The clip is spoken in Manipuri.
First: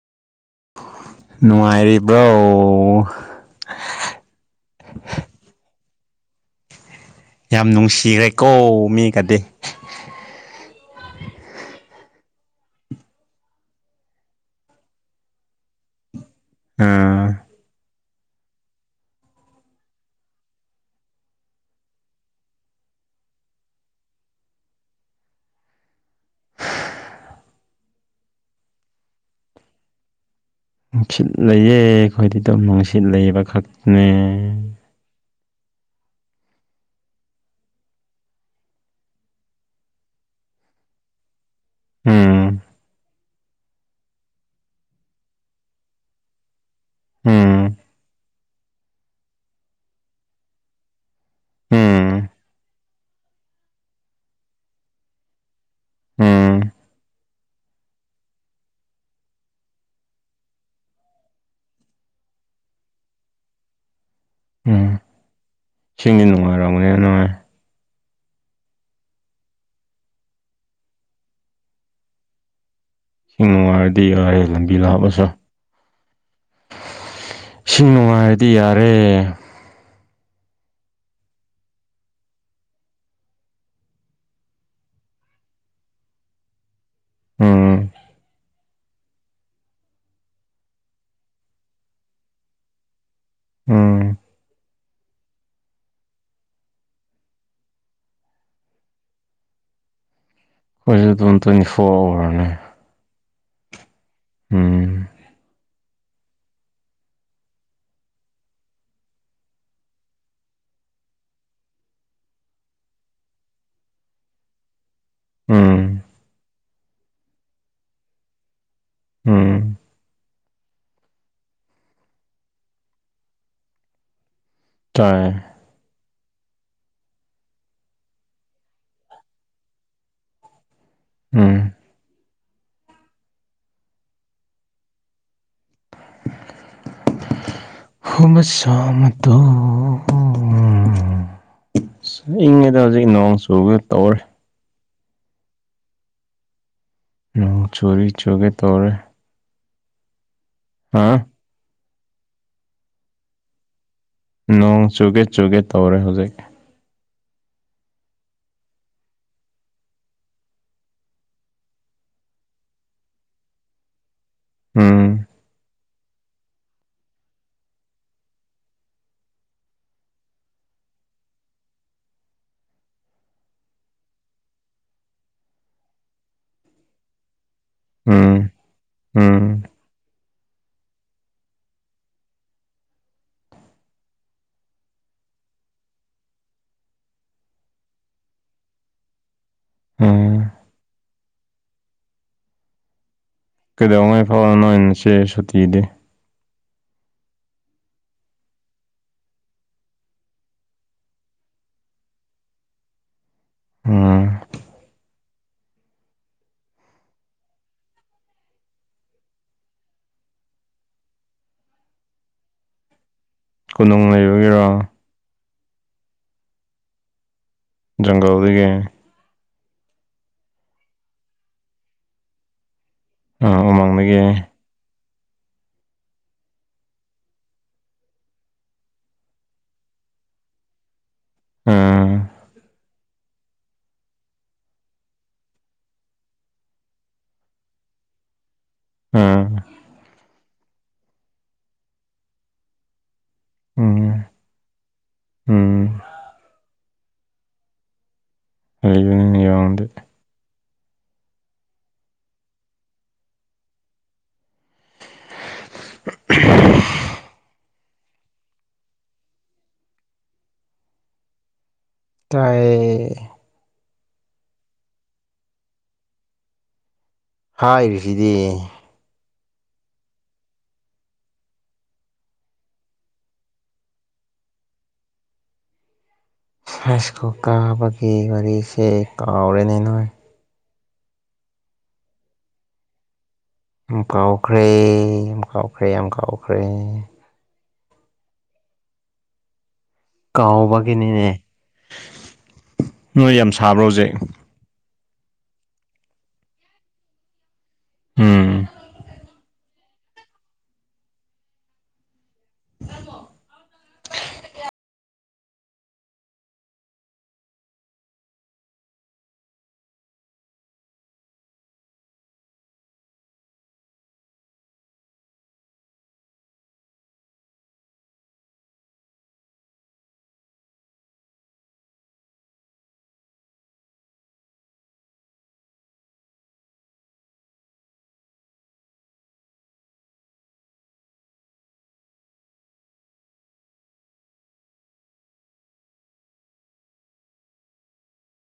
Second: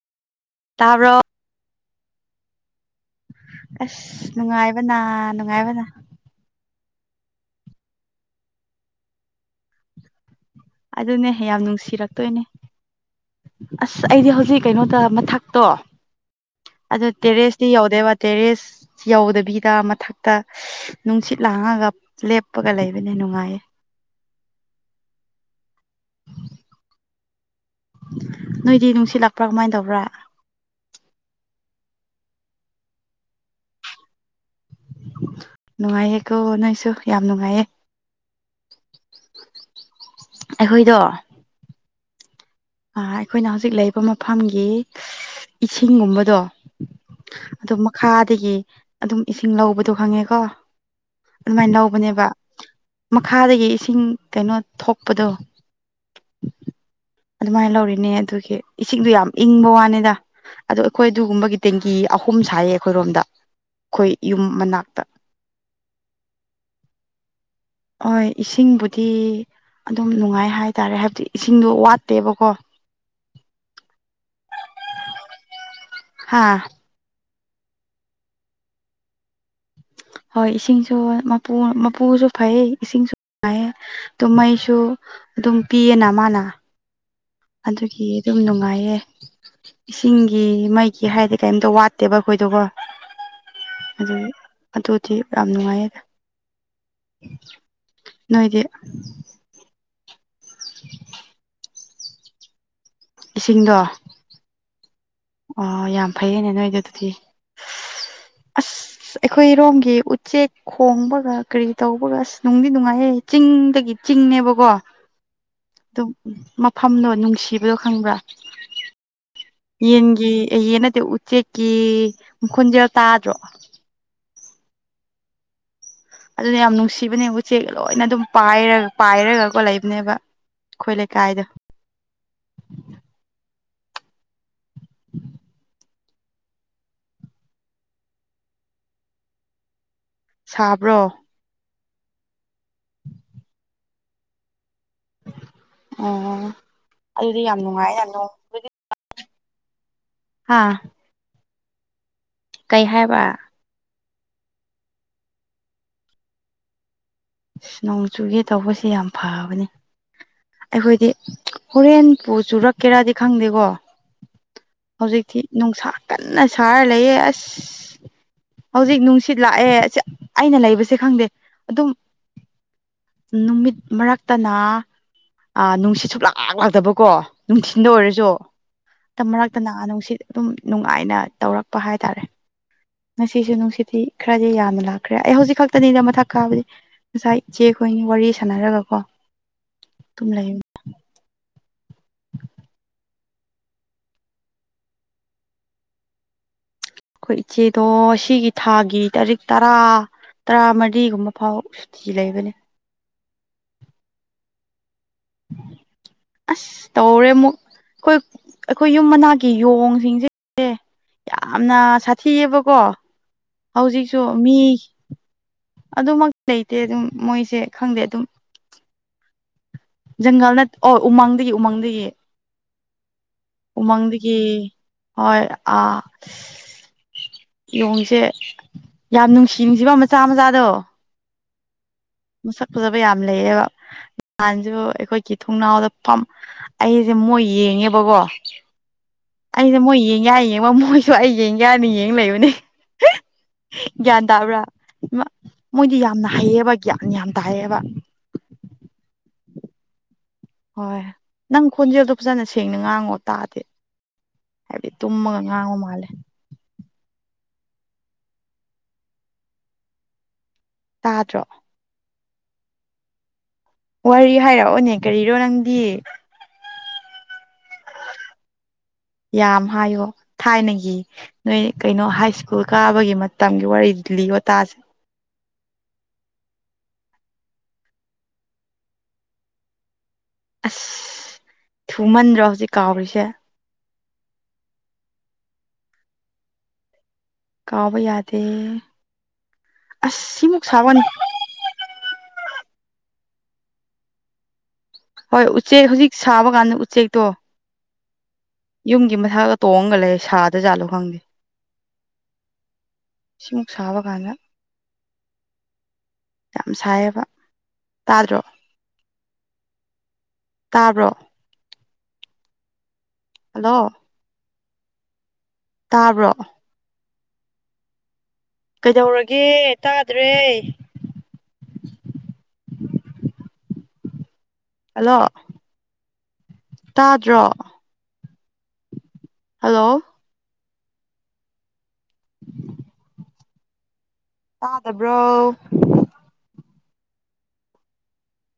ꯇꯥꯕ꯭ꯔꯣ ꯅꯨꯡꯉꯥꯏꯔꯤꯕ꯭ꯔꯣ ꯑꯁ ꯅꯨꯡꯉꯥꯏꯕꯅ ꯅꯨꯡꯉꯥꯏꯕꯅ ꯌꯥꯝ ꯅꯨꯡꯁꯤꯔꯦꯀꯣ ꯃꯤꯒꯗꯤ ꯑꯗꯨꯅꯦ ꯌꯥꯝ ꯅꯨꯡꯁꯤꯔꯛꯇꯣꯏꯅꯤ ꯑꯁ ꯑꯩꯗꯤ ꯍꯧꯖꯤꯛ ꯀꯩꯅꯣꯗ ꯃꯊꯛꯇꯣ ꯑꯗꯨ ꯑꯥ ꯇꯦꯔꯦꯁꯇꯤ ꯌꯧꯗꯦꯕ ꯇꯦꯔꯦꯁ ꯌꯧꯗꯕꯤꯗ ꯃꯊꯛꯇ ꯅꯨꯡꯁꯤꯠ ꯂꯥꯡꯉꯒ ꯂꯦꯞꯄꯒ ꯂꯩꯕꯅꯦ ꯅꯨꯡꯉꯥꯏꯌꯦ ꯅꯣꯏꯗꯤ ꯅꯨꯡꯁꯤꯠ ꯂꯛꯄ꯭ꯔꯥ ꯀꯃꯥꯏꯟ ꯇꯧꯕ꯭ꯔꯥ ꯅꯨꯡꯁꯤꯠ ꯂꯩꯌꯦ ꯑꯩꯈꯣꯏꯗꯤ ꯗꯨꯝ ꯅꯨꯡꯁꯤꯠ ꯂꯩꯕ ꯈꯛꯇꯅꯦ ꯅꯨꯡꯉꯥꯏꯌꯦꯀꯣ ꯅꯣꯏꯁꯨ ꯌꯥꯝ ꯅꯨꯡꯉꯥꯏꯌꯦ ꯑꯩꯈꯣꯏꯗꯣ ꯎꯝ ꯑꯥ ꯑꯩꯈꯣꯏꯅ ꯍꯧꯖꯤꯛ ꯂꯩꯔꯤꯕ ꯃꯐꯝꯒꯤ ꯏꯁꯤꯡꯒꯨꯝꯕꯗꯣ ꯎꯝ ꯑꯗꯨ ꯃꯈꯥꯗꯒꯤ ꯑꯗꯨꯝ ꯏꯁꯤꯡ ꯂꯧꯕꯗꯣ ꯈꯪꯉꯦꯀꯣ ꯑꯗꯨꯃꯥꯏꯅ ꯂꯧꯕꯅꯦꯕ ꯎꯝ ꯃꯈꯥꯗꯒꯤ ꯏꯁꯤꯡ ꯀꯩꯅꯣ ꯊꯣꯛꯄꯗꯣ ꯎꯝ ꯑꯗꯨꯃꯥꯏꯅ ꯂꯧꯔꯤꯅꯦ ꯑꯗꯨꯒꯤ ꯏꯁꯤꯡꯗꯣ ꯌꯥꯝ ꯏꯪꯕ ꯋꯥꯅꯤꯗ ꯑꯗꯣ ꯑꯩꯈꯣꯏ ꯑꯗꯨꯒꯨꯝꯕꯒꯤ ꯇꯦꯡꯀꯤ ꯑꯍꯨꯝ ꯁꯥꯏꯌꯦ ꯑꯩꯈꯣꯏꯔꯣꯝꯗ ꯑꯩꯈꯣꯏ ꯌꯨꯝ ꯃꯅꯥꯛꯇ ꯆꯤꯡꯅ ꯅꯨꯡꯉꯥꯏ ꯔꯝꯒꯅꯤ ꯅꯣꯏ ꯍꯣꯏ ꯏꯁꯤꯡꯕꯨꯗꯤ ꯑꯗꯨꯝ ꯅꯨꯡꯉꯥꯏ ꯍꯥꯏꯇꯥꯔꯦ ꯍꯥꯏꯕꯗꯤ ꯏꯁꯤꯡꯗꯣ ꯋꯥꯠꯇꯦꯕꯀꯣ ꯏꯁꯤꯡ ꯅꯨꯡꯉꯥꯏꯔꯗꯤ ꯌꯥꯔꯦ ꯂꯝꯕꯤ ꯂꯥꯞꯄꯁꯨ ꯍꯥꯥ ꯏꯁꯤꯡ ꯅꯨꯡꯉꯥꯏꯔꯗꯤ ꯌꯥꯔꯦ ꯍꯣꯏ ꯏꯁꯤꯡꯁꯨ ꯃꯄꯨ ꯃꯄꯨꯁꯨ ꯐꯩꯌꯦ ꯏꯁꯤꯡꯁꯨ ꯐꯩ ꯑꯗꯨ ꯃꯩꯁꯨ ꯑꯗꯨꯝ ꯄꯤꯌꯦꯅ ꯃꯥꯅ ꯎꯝ ꯑꯗꯨꯒꯤ ꯑꯗꯨꯝ ꯅꯨꯡꯉꯥꯏꯌꯦ ꯏꯁꯤꯡꯒꯤ ꯃꯩꯒꯤ ꯍꯥꯏꯔꯗꯤ ꯀꯩꯝꯇ ꯋꯥꯠꯇꯦꯕ ꯑꯩꯈꯣꯏꯗꯣꯀꯣ ꯎꯝ ꯑꯗꯨ ꯑꯗꯨꯗꯤ ꯌꯥꯝ ꯅꯨꯡꯉꯥꯏꯌꯦꯗ ꯅꯣꯏꯗꯤ ꯈꯣꯏ ꯑꯗꯨꯝ ꯇꯋꯦꯟꯇꯤꯐꯣꯔ ꯐꯣꯔ ꯑꯥꯋꯥꯔꯅꯤ ꯏꯁꯤꯡꯗꯣ ꯎꯝ ꯑꯣ ꯌꯥꯝ ꯐꯩꯌꯦꯅꯦ ꯅꯣꯏꯗꯤ ꯑꯗꯨꯗꯤ ꯎꯝ ꯑꯁ ꯑꯩꯈꯣꯏ ꯔꯣꯝꯒꯤ ꯎꯆꯦꯛ ꯈꯣꯡꯕꯒ ꯀꯔꯤ ꯇꯧꯕꯒ ꯑꯁ ꯅꯨꯡꯗꯤ ꯅꯨꯡꯉꯥꯏꯌꯦ ꯆꯤꯡꯗꯒꯤ ꯆꯤꯡꯅꯦꯕꯀꯣ ꯎꯝ ꯗꯨꯝ ꯃꯐꯝꯗꯣ ꯅꯨꯡꯁꯤꯕꯗꯣ ꯈꯪꯕ꯭ꯔꯥ ꯎꯝ ꯌꯦꯟꯒꯤ ꯌꯦꯟ ꯅꯠꯇꯦ ꯎꯆꯦꯛꯀꯤ ꯈꯣꯟꯖꯦꯜ ꯇꯥꯗ꯭ꯔꯣ ꯇꯏꯑꯦ ꯑꯗꯨꯅꯦ ꯌꯥꯝ ꯅꯨꯡꯁꯤꯕꯅꯦ ꯎꯆꯦꯛ ꯂꯣꯏꯅ ꯑꯗꯨꯝ ꯄꯥꯏꯔ ꯄꯥꯏꯔꯒꯀꯣ ꯂꯩꯕꯅꯦꯕ ꯑꯩꯈꯣꯏ ꯂꯩꯀꯥꯏꯗꯨ ꯎꯝ ꯍꯨꯃ ꯁꯃꯗꯣ ꯁꯥꯕ꯭ꯔꯣ ꯏꯪꯉꯤꯗ ꯍꯧꯖꯤꯛ ꯅꯣꯡ ꯆꯨꯕ ꯇꯧꯔꯦ ꯑꯣ ꯑꯗꯨꯗꯤ ꯌꯥꯝ ꯅꯣꯡ ꯅꯨꯡꯉꯥꯏꯅ ꯆꯨꯔꯤ ꯅꯣꯡ ꯆꯨꯒꯦ ꯇꯧꯔꯦ ꯍꯥꯥ ꯍꯥꯥ ꯀꯩ ꯍꯥꯏꯕ ꯅꯣꯡ ꯆꯨꯒꯦ ꯆꯨꯒꯦ ꯇꯧꯔꯦ ꯍꯧꯖꯤꯛ ꯅꯣꯡꯆꯨꯒꯦ ꯇꯧꯕꯁꯦ ꯌꯥꯝ ꯐꯕꯅꯤ ꯑꯩꯈꯣꯏꯗꯤ ꯍꯣꯔꯦꯟ ꯄꯨ ꯆꯨꯔꯛꯀꯦꯔꯥꯗꯤ ꯈꯪꯗꯦꯀꯣ ꯎꯝ ꯍꯧꯖꯤꯛꯇꯤ ꯅꯨꯡꯁꯥ ꯀꯟꯅ ꯁꯥꯔ ꯂꯩꯌꯦ ꯑꯁ ꯍꯧꯖꯤꯛ ꯅꯨꯡꯁꯤꯠ ꯂꯥꯛꯑꯦ ꯑꯩꯅ ꯂꯩꯕꯁꯦ ꯈꯪꯗꯦ ꯑꯗꯨꯝ ꯅꯨꯃꯤꯠ ꯃꯔꯛꯇꯅ ꯑꯥ ꯅꯨꯡꯁꯤꯠ ꯁꯨꯛꯂꯥꯛ ꯂꯥꯛꯇꯕꯀꯣ ꯅꯨꯡꯊꯤꯟꯗ ꯑꯣꯏꯔꯁꯨ ꯎꯝ ꯎꯝ ꯃꯔꯛꯇꯅ ꯅꯨꯡꯁꯤꯠ ꯑꯗꯨꯝ ꯅꯨꯡꯉꯥꯏꯅ ꯇꯧꯔꯛꯄ ꯍꯥꯏꯇꯥꯔꯦ ꯉꯁꯤꯁꯨ ꯅꯨꯡꯁꯤꯠꯇꯤ ꯈꯔꯗꯤ ꯌꯥꯝꯅ ꯂꯥꯛꯈ꯭ꯔꯦ ꯑꯩ ꯍꯧꯖꯤꯛ ꯈꯛꯇꯅꯤꯗ ꯃꯊꯛ ꯀꯥꯕꯗꯤ ꯉꯁꯥꯏ ꯏꯆꯦꯈꯣꯏꯅꯤ ꯋꯥꯔꯤ ꯁꯥꯟꯅꯔꯒꯀꯣ ꯑꯗꯨꯝ ꯂꯩ ꯎꯝ [unintelligible] ꯀꯩꯗꯉꯩ ꯐꯥꯎꯕ ꯅꯣꯏ ꯅꯆꯦ ꯁꯨꯇꯤꯗꯤ ꯑꯩꯈꯣꯏ ꯏꯆꯦꯗꯣ ꯁꯤꯒꯤ ꯊꯥꯒꯤ ꯇꯥꯔꯤꯛ ꯇꯔꯥ ꯇꯔꯥꯃꯔꯤꯒꯨꯝꯕ ꯐꯥꯎ ꯁꯨꯇꯤ ꯂꯩꯕꯅꯦ ꯎꯝ [unintelligible] ꯑꯁ ꯇꯧꯔꯦ ꯑꯃꯨꯛ ꯑꯩꯈꯣꯏ ꯑꯩꯈꯣꯏ ꯌꯨꯝ ꯃꯅꯥꯛꯒꯤ ꯌꯣꯡꯁꯤꯡꯁꯦ ꯌꯥꯝꯅ ꯁꯥꯊꯤꯌꯦꯕꯀꯣ ꯀꯣꯅꯨꯡ ꯍꯧꯖꯤꯛꯁꯨ ꯃꯤ ꯂꯩꯕꯒꯤꯔꯣ ꯑꯗꯨꯃꯛ ꯂꯩꯇꯦ ꯑꯗꯨꯝ ꯃꯣꯏꯁꯦ ꯈꯪꯗꯦ ꯑꯗꯨꯝ ꯖꯪꯒꯜ [unintelligible] ꯖꯪꯒꯜ ꯅꯠꯇ ꯑꯣ ꯎꯃꯪꯗꯒꯤ ꯎꯃꯪꯗꯒꯤ ꯎꯃꯪꯗꯒꯤ ꯍꯣꯏ ꯑ ꯌ‌ꯣꯡꯁꯦ ꯌꯥꯝ ꯅꯨꯡꯁꯤ ꯅꯨꯡꯁꯤꯕ ꯃꯆꯥ ꯃꯆꯥꯗꯣ ꯎꯝ ꯃꯁꯛ ꯐꯖꯕ ꯌꯥꯝ ꯂꯩꯌꯦꯕ ꯅꯍꯥꯟꯁꯨ ꯑꯩꯈꯣꯏꯒꯤ ꯊꯣꯡꯅꯥꯎꯗ ꯐꯝ ꯑꯩꯁꯦ ꯃꯣꯏ ꯌꯦꯡꯉꯦꯕꯀꯣ ꯑꯥ ꯑꯩꯅ ꯃꯣꯏ ꯌꯦꯡꯒ‌ꯦ ꯍꯥꯏ ꯌꯦꯡꯕ ꯃꯣꯏꯁꯨ ꯑꯩ ꯌꯦꯡꯒ‌ꯦ ꯍꯥꯏꯅ ꯌꯦꯡ ꯂꯩꯕꯅꯦ ꯎꯝ ꯒ꯭ꯌꯥꯟ ꯇꯥꯕ꯭ꯔꯥ ꯑꯃ ꯎꯝ ꯃꯣꯏꯗꯤ ꯌꯥꯝꯅ ꯍꯩꯌꯦꯕ ꯒ꯭ꯌꯥꯟ ꯌꯥꯝ ꯇꯥꯏꯑꯦꯕ [unintelligible] ꯍꯣꯏ ꯅꯪ ꯈꯣꯟꯖꯦꯜꯗꯣ ꯐꯖꯅ ꯁꯦꯡꯅ ꯉꯥꯡꯉꯣ ꯇꯥꯗ‌ꯦ ꯍꯥꯏꯕꯗꯤ ꯇꯨꯝꯃꯒ ꯉꯥꯡꯕ ꯃꯥꯜꯂꯦ ꯇꯥꯗ꯭ꯔꯣ ꯇꯥꯏꯌ‌ꯦ ꯋꯥꯔꯤ ꯍꯥꯏꯔꯛꯑꯣꯅꯦ ꯀꯔꯤꯔꯣ ꯅꯪꯗꯤ ꯍꯥꯏꯔꯤꯁꯤꯗꯤ ꯌꯥꯝ ꯍꯥꯏꯌꯣ ꯊꯥꯏꯅꯒꯤ ꯅꯣꯏ ꯀꯩꯅꯣ ꯍꯥꯏ ꯁ꯭ꯀꯨꯜ ꯀꯥꯕꯒꯤ ꯃꯇꯝꯒꯤ ꯋꯥꯔꯤ ꯂꯤꯌ‌ꯣ ꯇꯥꯥꯁꯦ ꯁꯍꯥꯏꯁ꯭ꯀꯨꯜ ꯀꯥꯕꯒꯤ ꯋꯥꯔꯤꯁꯦ ꯀꯥꯎꯔꯦꯅꯦ ꯅꯣꯏ ꯑꯁ ꯊꯨꯃꯟꯗ꯭ꯔꯣ ꯍꯧꯖꯤꯛ ꯀꯥꯎꯔꯤꯁꯦ ꯎꯝ ꯀꯥꯎꯈ꯭ꯔꯦ ꯌꯥꯝ ꯀꯥꯎꯈ꯭ꯔꯦ ꯌꯥꯝ ꯀꯥꯎꯈ꯭ꯔꯦ ꯀꯥꯎꯕ ꯌꯥꯗꯦ ꯑꯁ ꯁꯤꯃꯨꯛ ꯁꯥꯕꯅꯤ ꯀꯥꯎꯕꯒꯤꯅꯤꯅꯦ ꯅꯣꯏ ꯌꯥꯝ ꯁꯥꯕ꯭ꯔꯣ ꯍꯧꯖꯤꯛ ꯍꯣꯏ ꯎꯆꯦꯛ ꯍꯧꯖꯤꯛ ꯁꯥꯕ ꯀꯥꯟꯗ ꯎꯆꯦꯛꯇꯣ ꯎꯝ ꯌꯨꯝꯒꯤ ꯃꯊꯛꯗ ꯇꯣꯡꯉꯒ ꯂꯩ ꯁꯥꯗ ꯖꯥꯠꯂꯣ ꯈꯪꯗꯦ ꯁꯤ ꯃꯨꯛ ꯁꯥꯕꯀꯥꯟꯗ ꯌꯥꯝ ꯁꯥꯏꯌꯦꯕ ꯇꯥꯗ꯭ꯔꯣ ꯇꯥꯕ꯭ꯔꯣ ꯍꯜꯂꯣ ꯇꯥꯕ꯭ꯔꯣ ꯀꯩꯗꯧꯔꯒꯦ ꯇꯥꯗ꯭ꯔꯦ ꯍꯜꯂꯣ ꯇꯥꯗ꯭ꯔꯣ ꯍꯜꯂꯣ ꯇꯥꯗꯕ꯭ꯔꯣ